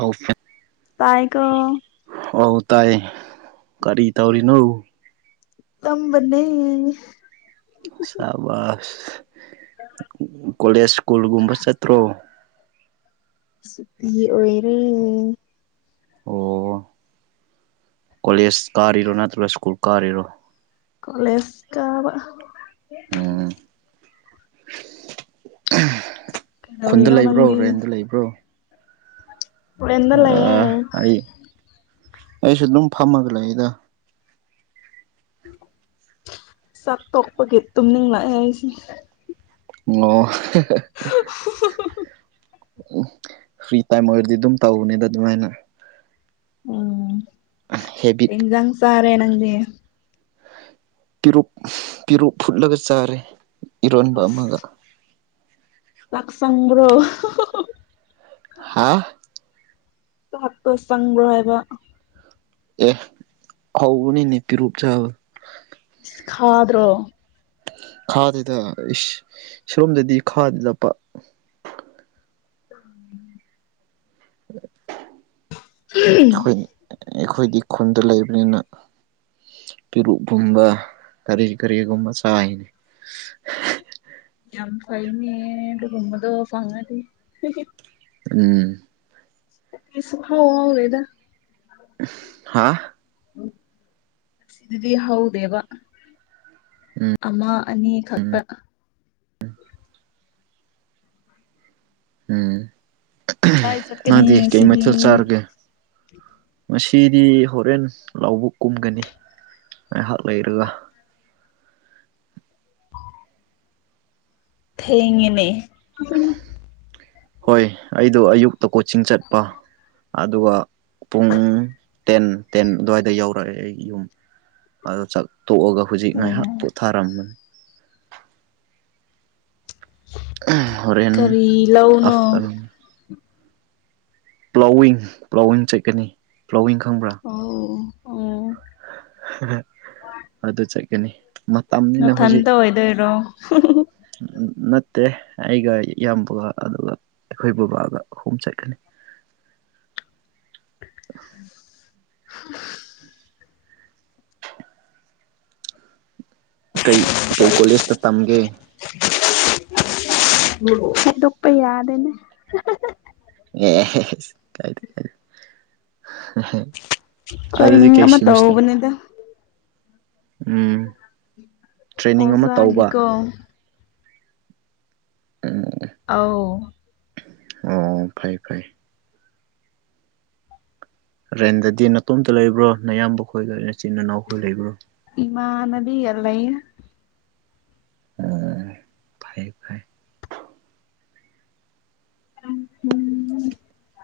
ꯑꯧ ꯇꯥꯏ ꯀꯣ ꯇꯥꯏ ꯀꯔꯤ ꯇꯧꯔꯤꯅꯣ ꯇꯝꯕꯅꯤ ꯁꯥꯕꯥꯁ ꯀꯣꯂꯦꯖ ꯁ꯭ꯀꯨꯜꯒꯨꯝꯕ ꯆꯠꯇ꯭ꯔꯣ ꯄꯤ ꯑꯣꯏꯔꯦ ꯑꯣ ꯀꯣꯂꯦꯖ ꯀꯥꯔꯤꯔꯣ ꯅꯠꯇ꯭ꯔꯒ ꯁ꯭ꯀꯨꯜ ꯀꯥꯔꯤꯔꯣ ꯀꯂꯦꯖ ꯀꯕ ꯎꯝ ꯈꯨꯟꯗ ꯀꯩꯗꯧꯔꯤꯅꯣ ꯂꯩꯕ꯭ꯔꯣ ꯅꯪꯗꯤ ꯔꯦꯟꯗ ꯂꯩꯕ꯭ꯔꯣ ꯑꯦꯟꯅ ꯑꯥ ꯂꯩꯌꯦꯦ ꯑꯩ ꯑꯩꯁꯨ ꯑꯗꯨꯝ ꯐꯝꯃꯒ ꯂꯩꯗ ꯆꯥꯛ ꯇꯣꯛꯄꯒꯤ ꯇꯨꯝꯅꯤꯡ ꯂꯛꯑꯦ ꯍꯥꯏꯁꯦ ꯑꯣ ꯎꯝ ꯐ꯭ꯔꯤ ꯇꯥꯏꯝ ꯑꯣꯏꯔꯗꯤ ꯑꯗꯨꯝ ꯇꯧꯕꯅꯤꯗ ꯑꯗꯨꯃꯥꯏꯅ ꯎꯝ ꯍꯦꯕꯤꯠ ꯏꯗꯥꯡ ꯁꯔꯦ ꯅꯪꯗꯤꯦ ꯄꯦꯔꯛ ꯄꯦꯔꯨꯛ ꯐꯨꯠꯂꯒ ꯆꯥꯔꯦ ꯏꯔꯣꯟꯕ ꯑꯃꯒ ꯆꯛꯁꯒ꯭ꯔꯣ ꯍꯥ ꯆꯠꯄ ꯆꯪꯕ꯭ꯔꯣ ꯍꯥꯏꯕ ꯑꯦ ꯍꯅꯤꯅꯦ ꯄꯤꯔꯨꯕ ꯆꯕ ꯈꯥꯗ꯭ꯔꯣ ꯈꯥꯗꯨꯗ ꯁꯔꯣꯝꯗꯗꯤ ꯈꯥꯗ ꯂꯞꯄ ꯎꯝ ꯈꯣꯏꯅꯤ ꯑꯩꯈꯣꯏꯗꯤ ꯈꯨꯟꯗ ꯂꯩꯕꯅꯤꯅ ꯄꯤꯔꯨꯛꯀꯨꯝꯕ ꯀꯔꯤ ꯀꯔꯤꯒꯨꯝꯕ ꯆꯥꯏ ꯌꯥꯝ ꯐꯩꯅꯤ ꯀꯨꯝꯃꯗꯣ ꯐꯉ ꯎꯝ ꯁꯨ ꯍꯥꯎ ꯍꯥꯎꯅꯦ ꯏꯗ ꯍꯥꯥ ꯑꯁꯤꯗꯗꯤ ꯍꯧꯗꯦꯕ ꯑꯃ ꯑꯅꯤ ꯈꯛꯄ ꯎꯝ ꯀꯗꯥꯏ ꯆꯠꯀꯅꯤ ꯅꯪꯗꯤ ꯀꯩ ꯉꯁꯤꯗꯤ ꯃꯩꯊꯦꯜ ꯆꯥꯔꯒꯦ ꯃꯁꯤ ꯆꯤꯗꯤ ꯍꯣꯔꯦꯟ ꯂꯥꯎꯕ ꯀꯨꯝꯒꯅꯤ ꯉꯥꯏꯍꯥꯛ ꯂꯩꯔꯒ ꯎꯝ [inaudible] ꯊꯦꯡꯉꯅꯦ ꯍꯣꯏ ꯑꯩꯗꯣ ꯑꯌꯨꯛꯇ ꯀꯣꯆꯤꯡ ꯆꯠꯄ ꯑꯗꯨꯒ ꯄꯨꯡ ꯇꯦꯟ ꯇꯦꯟ ꯑꯗꯨꯋꯥꯏꯗ ꯌꯧꯔꯛꯑꯦ ꯑꯩ ꯌꯨꯝ ꯑꯗꯨ ꯆꯥꯛꯊꯣꯛꯑꯒ ꯍꯧꯖꯤꯛ ꯉꯥꯏꯍꯥꯛ ꯑꯣ ꯄꯣꯊꯥꯔꯝꯕꯅꯤ ꯍꯣꯔꯦꯟ ꯀꯔꯤ ꯂꯧꯅꯣ ꯑꯁꯇꯔ ꯄ꯭ꯂꯥꯎꯋꯤꯡ ꯄ꯭ꯂꯥꯎꯋꯤꯡ ꯆꯠꯀꯅꯤ ꯄ꯭ꯂꯥꯎꯋꯤꯡ ꯈꯪꯕ꯭ꯔꯥ ꯑꯣ ꯑꯣ ꯑꯗꯨ ꯑꯗꯨ ꯆꯒꯅꯤ ꯃꯇꯝꯅꯤꯅ ꯍꯧꯖꯤꯛ ꯅꯊꯟꯇ ꯑꯣꯏꯗꯣꯏꯔꯣ ꯅꯠꯇꯦ ꯑꯩꯒ ꯏꯌꯥꯝꯕꯒ ꯑꯗꯨꯒ ꯑꯩꯈꯣꯏ ꯕꯕꯥꯒ ꯑꯍꯨꯝ ꯆꯠꯀꯅꯤ ꯎꯟ [inaudible] ꯍꯨꯝ [inaudible] ꯀꯩ ꯀꯩ ꯀꯣꯂꯦꯖꯇ ꯇꯝꯒꯦ ꯊꯩꯗꯣꯛꯄ ꯌꯥꯗꯅꯦ ꯑꯦ ꯀꯥꯏꯗ ꯀꯥꯏ ꯑꯗꯨꯗꯤ ꯇ꯭ꯔꯦꯅꯤꯡ ꯑꯃ ꯀꯩꯁꯤꯃꯤꯇꯔ ꯇꯧꯕꯅꯤꯗ ꯎ ꯇ꯭ꯔꯦꯅꯤꯡ ꯑꯃ ꯇꯧꯕ ꯑꯣꯖꯥꯒꯤꯀꯣ ꯑꯥꯎ ꯑꯣ ꯐꯩ ꯐꯩ ꯔꯦꯟꯗꯗꯤ ꯅꯇꯣꯝꯇ ꯂꯩꯕ꯭ꯔꯣ ꯅꯌꯥꯝꯕ ꯈꯣꯏꯗꯅ ꯆꯤꯟꯅꯅꯥꯎꯈ ꯂꯩꯕ꯭ꯔꯣ ꯏꯃꯥꯟꯅꯕꯤꯒ ꯂꯩ ꯎ ꯐꯩ ꯐꯩ ꯎꯝ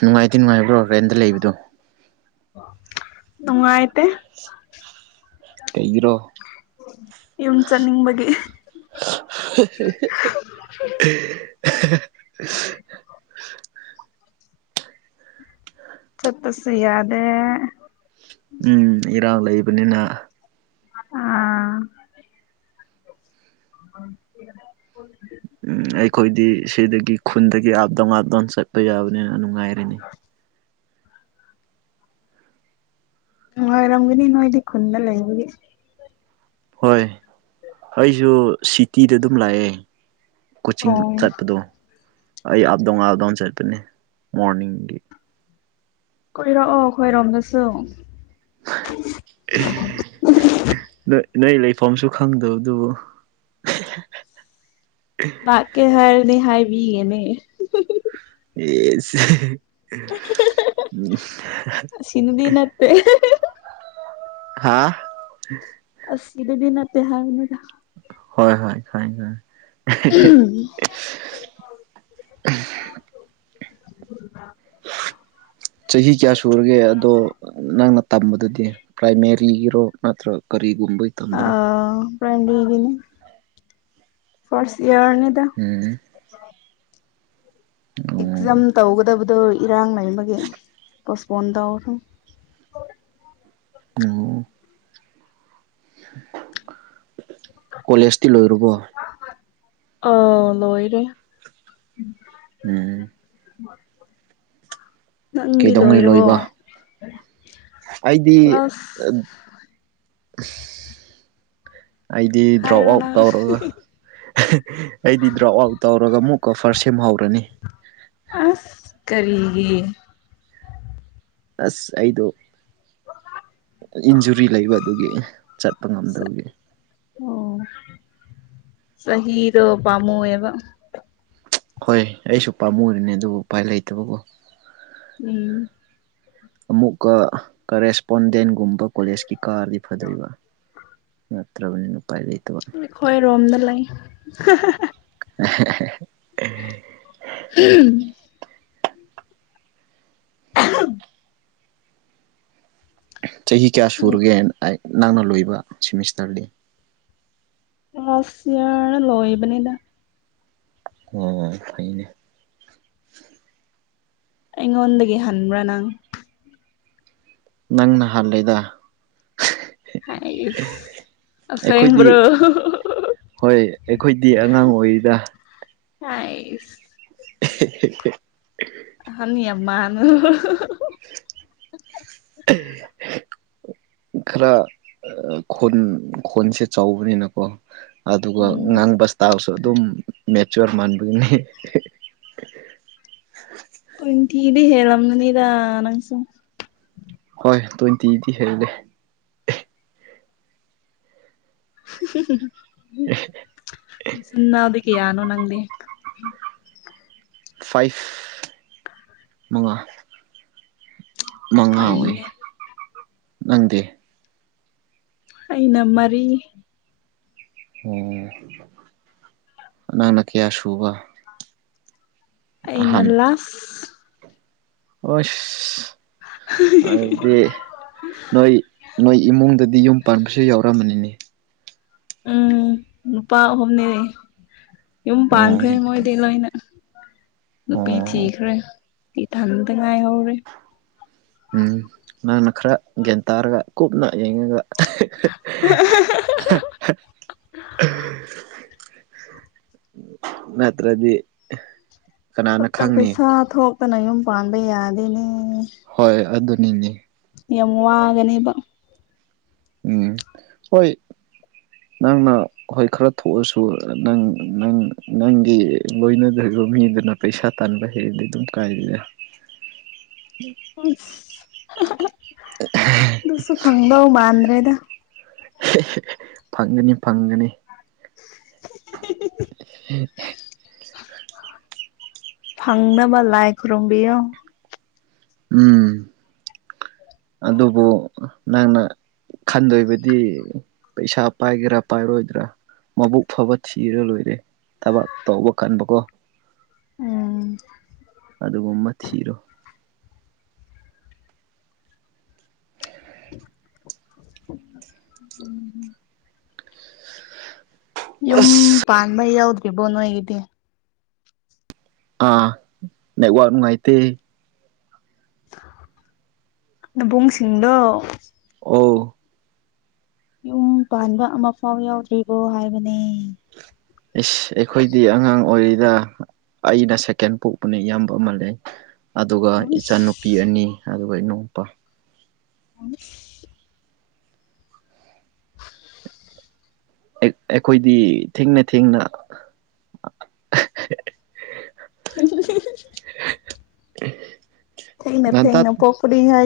ꯅꯨꯡꯉꯥꯏꯇ ꯅꯨꯡꯉꯥꯏꯕ꯭ꯔꯣ ꯔꯦꯟꯗ ꯂꯩꯕꯗꯣ ꯅꯨꯡꯉꯥꯏꯇꯦ ꯀꯩꯒꯤꯔꯣ ꯌꯨꯝ ꯆꯠ ꯅꯤꯡꯕꯒꯤ ꯍꯦꯍꯑꯍꯥ [inaudible] ꯍ ꯍꯥꯍꯥ [inaudible] ꯆꯠꯇꯁꯨꯌꯥꯗꯦ ꯎꯝ ꯏꯔꯥꯡ ꯂꯩꯕꯅꯤꯅ ꯑꯥ ꯑ [unintelligible] ꯎꯝ ꯑꯩꯈꯣꯏꯗꯤ ꯁꯤꯗꯒꯤ ꯈꯨꯟꯗꯒꯤ ꯑꯥꯞꯇꯪ ꯋꯥꯥꯞꯇꯅ ꯆꯠꯄ ꯌꯥꯕꯅꯤꯅ ꯅꯨꯡꯉꯥꯏꯔꯅꯦ ꯑꯔꯝꯒꯅꯤ ꯅꯣꯏꯗꯤ ꯈꯨꯟꯗ ꯂꯩꯕꯒꯤ ꯍꯣꯏ ꯑꯩꯁꯨ ꯁꯤꯇꯤꯗ ꯑꯗꯨꯝ ꯂꯥꯛꯑꯦ ꯀꯣꯆꯤꯡ ꯑꯣ ꯆꯠꯄꯗꯣ ꯑꯩ ꯑꯞꯗꯣꯉꯥꯜꯗꯥꯎꯟ ꯆꯠꯄꯅꯦ ꯃꯣꯔꯅꯤꯡꯒꯤ ꯀꯨꯏꯔꯛꯑꯣ ꯈꯣꯏꯔꯣꯝꯗꯁꯨ ꯅꯣꯏ ꯅꯣꯏ ꯂꯩꯐꯝꯁꯨ ꯈꯪꯗꯧ ꯑꯗꯨꯕꯨ ꯂꯥꯛꯀꯦ ꯍꯥꯏꯔꯅꯦ ꯍꯥꯏꯕꯤꯒꯅꯦ ꯑꯦꯁ ꯑꯁꯤꯅꯗꯤ ꯅꯠꯇꯦ ꯍꯥꯥ ꯑꯗꯗꯤ ꯅꯠꯇ ꯍꯥꯏꯗ ꯍꯣꯏ ꯍꯣꯏ ꯈꯪꯑꯦ ꯈꯪꯑꯦ [unintelligible] ꯆꯍꯤ ꯀꯌꯥ ꯁꯨꯔꯒꯦ ꯑꯗꯣ ꯅꯪꯅ ꯇꯝꯕꯗꯨꯗꯤ ꯄ꯭ꯔꯥꯏꯃꯔꯤꯒꯤꯔꯣ ꯅꯠꯇ꯭ꯔꯒ ꯀꯔꯤꯒꯨꯝꯕꯩ ꯇꯝꯕꯔꯣ ꯥꯏꯔꯤꯒꯤꯅꯤ ꯐꯔꯁ ꯏꯌꯥꯔꯅꯤꯗ ꯎꯝ ꯑꯣ ꯑꯦꯛꯖꯝ ꯇꯧꯒꯗ ꯑ ꯏꯔꯥꯡ ꯂꯩꯕꯒꯤ ꯄꯣꯁꯄꯣꯟ ꯇꯧꯔꯦ ꯑꯣ ꯀꯣꯂꯦꯖꯇꯤ ꯂꯣꯏꯔꯕꯣ ꯑꯥ ꯂꯣꯏꯔꯦ ꯎꯝ [inaudible] ꯀꯩꯗꯧꯉꯩ ꯂꯣꯏꯔꯕꯣ ꯂꯣꯏꯕ ꯑꯩꯗꯤ ꯑꯁ ꯑꯩꯗꯤ ꯗ꯭ꯔꯣꯞ ꯍꯥꯏꯔꯣ ꯑꯥꯎꯠ ꯅꯪ ꯇꯧꯔꯒ ꯑꯩꯗꯤ ꯗ꯭ꯔꯣꯞ ꯑꯥꯎꯠ ꯇꯧꯔꯒ ꯃꯨꯛꯀꯐꯔ ꯁꯦꯝꯍꯧꯔꯅꯤ ꯑꯁ ꯀꯔꯤꯒꯤ ꯑꯁ ꯑꯩꯗꯣ ꯏꯟꯖꯨꯔꯤ ꯂꯩꯕꯗꯨꯒꯤ ꯆꯠ ꯠꯄ ꯉꯝꯗꯕꯒꯤ ꯑꯣ ꯁꯍꯤꯔꯣ ꯄꯃꯨ ꯑꯦꯕ ꯍꯣꯏ ꯑꯩꯁꯨ ꯄꯥꯝꯃꯨꯔꯤꯅꯦ ꯑꯗꯨꯕꯨ ꯎꯄꯥꯏ ꯂꯩꯇꯕꯀꯣ ꯎꯝ ꯑꯃꯨꯛꯀ ꯀꯔꯦꯁꯄꯣꯟꯗꯦꯟꯒꯨꯝꯕ ꯀꯣꯂꯦꯖꯀꯤ ꯀꯥꯔꯗꯤ ꯐꯗꯣꯏꯔꯤꯕ ꯅꯤ ꯑꯩꯈꯣꯏꯔꯣꯝꯗ ꯂꯩ [unintelligible] ꯎꯝ [inaudible] ꯆꯍꯤ ꯀꯌꯥ ꯁꯨꯔꯒꯦꯅ ꯅꯪꯅ ꯂꯣꯏꯕ ꯁꯤꯦꯃꯤꯁꯇꯔꯗꯤ ꯑꯁꯤ ꯌꯥꯅ ꯂꯣꯣꯏꯕꯅꯤꯗ ꯑꯣ ꯐꯅꯦ ꯑꯩꯉꯣꯟꯗꯒꯤ ꯍꯟꯕ꯭ꯔꯥ ꯅꯪ ꯅꯪ ꯅꯍꯥꯟꯂꯗ ꯍ ꯏꯁ ꯑꯁ ꯑꯩꯈꯣꯏꯗꯤ ꯍꯡ꯭ꯔꯣ ꯍꯣꯏ ꯑꯩꯈꯣꯏꯗꯤ ꯑꯉꯥꯡ ꯑꯣꯏꯔꯤꯗ ꯍꯥꯏ [inaudible] ꯃꯥꯟ ꯑꯦ ꯈꯔ ꯈꯣꯟ ꯈꯣꯟꯁꯦ ꯆꯥꯎꯕꯅꯤꯅꯀꯣ ꯑꯗꯨꯒ ꯎꯝ ꯉꯥꯡꯕꯁꯇꯥꯁꯨ ꯑꯗꯨꯝ ꯃꯦ ꯆ ꯃꯥꯟꯕꯨꯒꯅꯤ ꯏꯟꯇꯤꯗꯤ ꯍꯝꯅꯤꯗ ꯅꯪꯁꯨ ꯍꯣꯏ ꯇ꯭ꯋꯦꯟꯇꯤꯗꯤ ꯍꯦꯜꯂꯦ ꯅꯥꯕꯤ ꯀꯌꯥꯅ ꯑꯣꯅ ꯈꯪꯗꯦ ꯐꯥꯏꯚ ꯃꯉꯥ ꯃꯉꯥ ꯑꯣꯏ ꯐꯩꯅꯦ ꯅꯪꯗꯦ ꯑꯩꯅ ꯃꯔꯤ ꯑꯣ ꯅꯉꯪꯅ ꯀꯌꯥ ꯁꯨꯕ ꯑꯩꯅ ꯂ ꯑꯣꯁ [inaudible] ꯅꯣꯏ ꯅꯣꯏ ꯏꯃꯨꯡꯗꯗꯤ ꯌꯨꯝ ꯄꯥꯟꯕꯁꯨ ꯌꯥꯎꯔꯝꯃꯅꯤꯅꯦ ꯎꯝ ꯅꯨꯨꯄꯥ ꯑꯍꯨꯝꯅꯤ ꯌꯨꯝ ꯎꯝ ꯄꯥꯟꯈ꯭ꯔꯦ ꯃꯣꯏꯗꯤ ꯂꯣꯏꯅ ꯅꯨꯄꯤ ꯑꯣ ꯊꯤꯈ꯭ꯔꯦ ꯏ ꯊꯍꯟꯗ ꯉꯥꯏꯍꯧꯔꯦ ꯅꯪꯅ ꯈꯔ ꯒ꯭ꯌꯥꯟ ꯇꯥꯔꯒ ꯀꯨꯞꯅ ꯌꯦꯡꯉꯒ [inaudible] ꯅꯠꯇ꯭ꯔꯗꯤ ꯀꯅꯥꯅ ꯈꯨꯠꯇ ꯈꯪꯅꯤ ꯄꯩꯁꯥ ꯊꯣꯛꯇꯅ ꯌꯨꯝ ꯄꯥꯟꯕ ꯌꯥꯗꯦꯅꯦ ꯍꯣꯏ ꯑꯗꯨꯅꯤꯅꯦ ꯌꯥꯝ ꯋꯥꯒꯅꯦꯕ ꯎꯝ ꯍꯣꯏ ꯅꯪꯅ ꯍꯣꯏ ꯈꯔ ꯊꯣꯛꯑꯁꯨ ꯅꯪ ꯅꯪ ꯅꯪꯒꯤ ꯂꯣꯏꯅꯗ ꯑꯗꯨꯒ ꯃꯤꯗꯨꯅ ꯄꯩꯁꯥ ꯇꯥꯟꯕ ꯍꯩꯗꯤ ꯑꯗꯨꯝ ꯀꯥꯏꯗꯅ ꯑꯗꯨꯁꯨ ꯐꯪꯕ ꯃꯥꯟꯗ꯭ꯔꯦꯗ ꯐꯪꯒꯅꯤ ꯐꯪꯒꯅꯤ [inaudible] ꯐꯪꯅꯕ ꯂꯥꯏ ꯈꯨꯔꯣꯝꯕꯤꯌꯣ ꯎꯝ ꯑꯗꯨꯕꯨ ꯅꯪꯅ ꯈꯟꯗꯣꯏꯕꯗꯤ ꯄꯩꯁꯥ ꯄꯥꯏꯒꯦꯔꯥ ꯄꯥꯏꯔꯣꯏꯗ꯭ꯔꯥ ꯃꯕꯨꯛ ꯐꯕ ꯊꯤꯔ ꯂꯣꯏꯔꯦ ꯊꯕꯛ ꯇꯧꯕ ꯀꯟꯕꯀꯣ ꯎꯝ ꯑꯗꯨꯒꯨꯝꯕ ꯊꯤꯔꯣ ꯎꯝ ꯌꯨꯝ ꯑꯁ ꯄꯥꯟꯕ ꯌꯥꯎꯗ꯭ꯔꯤꯕꯣ ꯅꯣꯏꯒꯤꯗꯤ ꯑꯥ ꯅ ꯋꯥꯥꯛ ꯅꯨꯡꯉꯥꯏꯇ ꯅꯕꯨꯡꯁꯤꯡꯗꯣ ꯑꯣ ꯌꯨꯝ ꯄꯥꯟꯕ ꯑꯃ ꯐꯥꯎ ꯌꯥꯎꯗ꯭ꯔꯤꯕꯣ ꯍꯥꯏꯕꯅꯦ ꯏꯁ ꯑꯩꯈꯣꯏꯗꯤ ꯑꯉꯥꯡ ꯑꯣꯏꯔꯤꯔ ꯑꯩꯅ ꯁꯦꯀꯦꯟ ꯄꯣꯛꯄꯅ ꯏꯌꯥꯝꯕ ꯑꯃ ꯂꯩ ꯑꯗꯨꯒ ꯏꯆꯥꯟꯅꯨꯄꯤ ꯑꯅꯤ ꯑꯗꯨꯒ ꯏꯅꯥꯎꯄꯥ ꯑ ꯑꯩꯈꯣꯏꯗꯤ ꯊꯦꯡꯅ ꯊꯦꯡꯅ [inaudible] ꯑꯦ ꯊꯩꯅꯦ ꯊꯩꯅꯦ ꯄꯣꯄꯂꯤ ꯌꯥ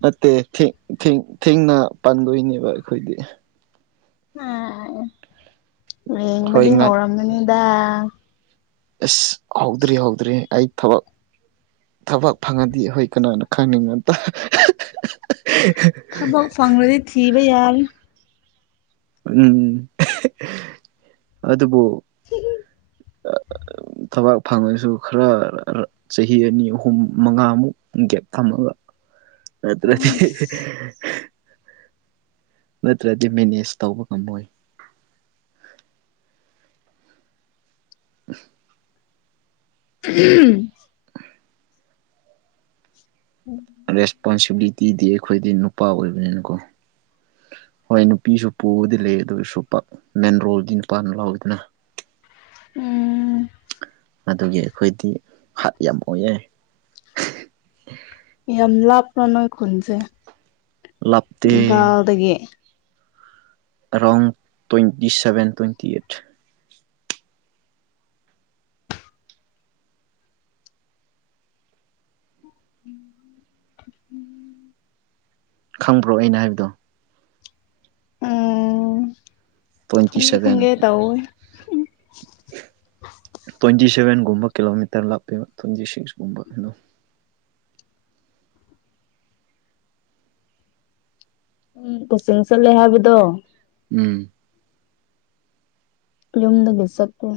ꯅꯠꯇꯦ ꯊꯦꯡꯅ ꯄꯥꯟꯗꯣꯏꯅꯦꯕ ꯑꯩꯈꯣꯏꯗꯤ ꯎ ꯍꯣꯏ ꯂꯡꯕꯗꯤ ꯉꯥ ꯍꯧꯔꯝꯃꯤꯅꯤꯗ ꯑꯁ ꯍꯥꯎꯗ꯭ꯔꯤ ꯍꯥꯎꯗ꯭ꯔꯤ ꯑ ꯊꯕꯛ ꯊꯕꯛ ꯐꯪꯉꯗꯤ ꯑꯩꯈꯣꯏ ꯀꯅꯥꯅ ꯈꯪꯅꯤꯡꯉꯇꯥꯦ ꯊꯕꯛ ꯐꯪꯕꯗꯤ ꯊꯤꯕ ꯌꯥꯔꯦ ꯎꯝ ꯑꯗꯨꯗꯕꯨꯣ ꯍ ꯑ ꯊꯕꯥꯛ ꯐꯪꯉꯁꯨ ꯈꯔ ꯆꯍꯤ ꯑꯅꯤ ꯑꯍꯨꯝ ꯃꯉꯥꯃꯨꯛ ꯒꯦꯞ ꯊꯝꯃꯒ ꯑꯠꯇ꯭ꯔꯗꯤ ꯎꯝ ꯅꯠꯇ꯭ꯔꯗꯤ ꯃꯦꯅꯦꯖ ꯇꯧꯕ ꯉꯝꯃꯣꯏ ꯎ ꯎꯝ ꯔꯦꯁꯄꯣꯟꯁꯤꯕꯤꯂꯤꯇꯤꯗꯤ ꯑꯩꯈꯣꯏꯗꯤ ꯅꯨꯄꯥ ꯑꯣꯏꯕꯅꯤꯅꯀꯣ ꯍꯣꯏ ꯅꯨꯄꯤꯁꯨ ꯄꯨꯕꯗꯤ ꯂꯩ ꯑꯗꯨꯁꯨ ꯃꯦꯟ ꯔꯣꯜꯗꯤ ꯅꯨꯄꯥꯅ ꯂꯥꯎꯏꯤꯗꯅ [inaudible] ꯎꯝ ꯑꯗꯨꯒꯤ ꯑꯩꯈꯣꯏꯗꯤ ꯍꯥꯠ ꯌꯥꯝ ꯑꯣꯏꯑ ꯌꯥꯝ ꯂꯥꯞꯄ꯭ꯔꯣ ꯅꯣꯏ ꯈꯨꯟꯁꯦ ꯂꯥꯞꯇꯦ ꯏꯝꯐꯥꯜꯗꯒꯤ ꯔꯣꯡ ꯇ꯭ꯋꯦꯟꯇꯤ ꯁꯚꯦꯟ ꯇ꯭ꯋꯦꯟꯇꯤ ꯑꯩꯠ ꯎꯝ ꯈꯪꯕ꯭ꯔꯣ ꯑꯩꯅ ꯍꯥꯏꯕꯗꯣ ꯑꯣ ꯇ꯭ꯋꯦꯟꯇꯤꯚꯦꯟ ꯇ꯭ꯋꯦꯟꯇꯤꯚꯦꯟ ꯒꯨꯝꯕ ꯀꯤꯂꯣꯃꯤꯇꯔ ꯂꯥꯛꯄꯤꯕ ꯊꯁꯤꯡꯁꯒꯨꯝꯕ ꯑꯗꯨꯣ ꯎꯝ ꯀꯁꯤꯡꯤꯡꯁꯂꯦ ꯍꯥꯏꯕꯗꯣ ꯎꯝ ꯌꯨꯝꯗ ꯁꯛꯄ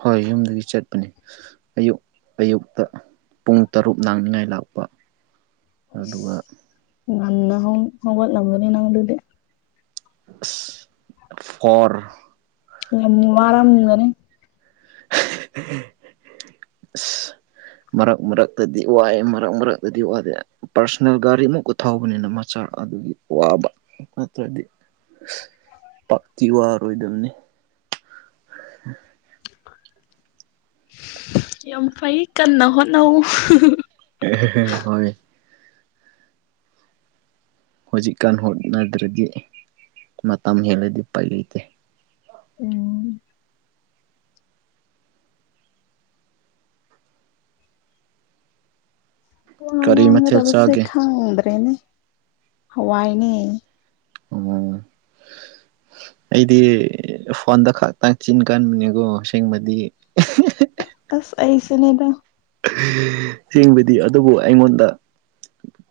ꯍꯣꯏ ꯌꯨꯝꯗꯒꯤ ꯆꯠꯄꯅꯦ ꯑꯌꯨꯛ ꯑꯌꯨꯛꯇ ꯄꯨꯡ ꯇꯔꯨꯛ ꯂꯥꯡꯅꯤꯡꯉꯥꯏ ꯂꯥꯛꯄ ꯑꯗꯨꯒ ꯉꯟꯅ ꯍ ꯍꯒꯠ ꯂꯒꯅꯤ ꯅꯪ ꯑꯗꯨꯗꯤ ꯐꯔ ꯋꯥꯔꯝꯗꯅꯤ [inaudible] ꯃꯔꯛ ꯃꯔꯛꯇꯗꯤ ꯋꯥꯏ ꯃꯔꯛ ꯃꯔꯛꯇꯗꯤ ꯋꯥꯗꯦ ꯄꯥꯔꯁꯣꯅꯦꯜ ꯒꯥꯔꯤ ꯑꯃꯨꯛꯀ ꯊꯧꯕꯅꯤꯅ ꯃꯆꯥ ꯆꯥꯛ ꯑꯗꯨꯒꯤ ꯋꯥꯕ ꯅꯠꯇ꯭ꯔꯗꯤ ꯄꯥꯛꯇꯤ ꯋꯥꯔꯣꯏꯗꯗꯝꯅꯤ ꯌꯥꯝ ꯐꯩ ꯀꯟꯅ ꯍꯣ ꯅꯎ ꯍꯣꯏ ꯍꯧꯖꯤꯛꯀꯥꯟ ꯍꯣꯠꯅꯗꯔꯗꯒꯤ ꯃꯇꯝ ꯇꯝ ꯍꯦꯜꯂ ꯂꯩꯗꯤ ꯄꯥꯏ ꯂꯩꯇ ꯎꯝ ꯋꯥꯉ ꯀꯔꯤ ꯃꯊꯦꯜ ꯋꯥꯡꯒꯗꯕꯁꯦ ꯆꯥꯒꯦ ꯈꯥꯡꯗ꯭ꯔꯦꯅꯦ ꯍꯋꯥꯏꯅꯦ ꯑꯣ ꯑꯩꯗꯤ ꯐꯣꯟꯗ ꯈꯛꯇꯪ ꯆꯤꯟ ꯀꯟꯕꯅꯦꯀꯣ ꯑꯁꯦꯡꯕꯗꯤ ꯑꯁ ꯑꯩꯁꯨꯅꯦꯗ ꯌꯦꯡꯕꯗꯤ ꯑꯗꯨꯕꯨ ꯑꯩꯉꯣꯟꯗ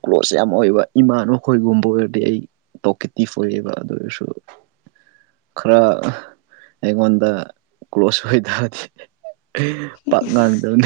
ꯀ꯭ꯂꯣꯁ ꯌꯥꯝ ꯑꯣꯏꯕ ꯏꯃꯥꯅꯈꯣꯏꯒꯨꯝꯕ ꯑꯣꯏꯔꯗꯤ ꯑꯩ ꯇꯣꯀꯤꯦꯇꯤ ꯐ ꯑꯣꯏꯌꯦꯕ ꯑꯗꯨ ꯑꯣꯏꯔꯁꯨ ꯈꯔ ꯑꯩꯉꯣꯟꯗ ꯀ꯭ꯂꯣꯁ ꯑꯣꯏꯇꯥꯕꯗꯤ ꯄꯥꯛ ꯏꯁ ꯉꯥꯡꯗꯕꯅꯤ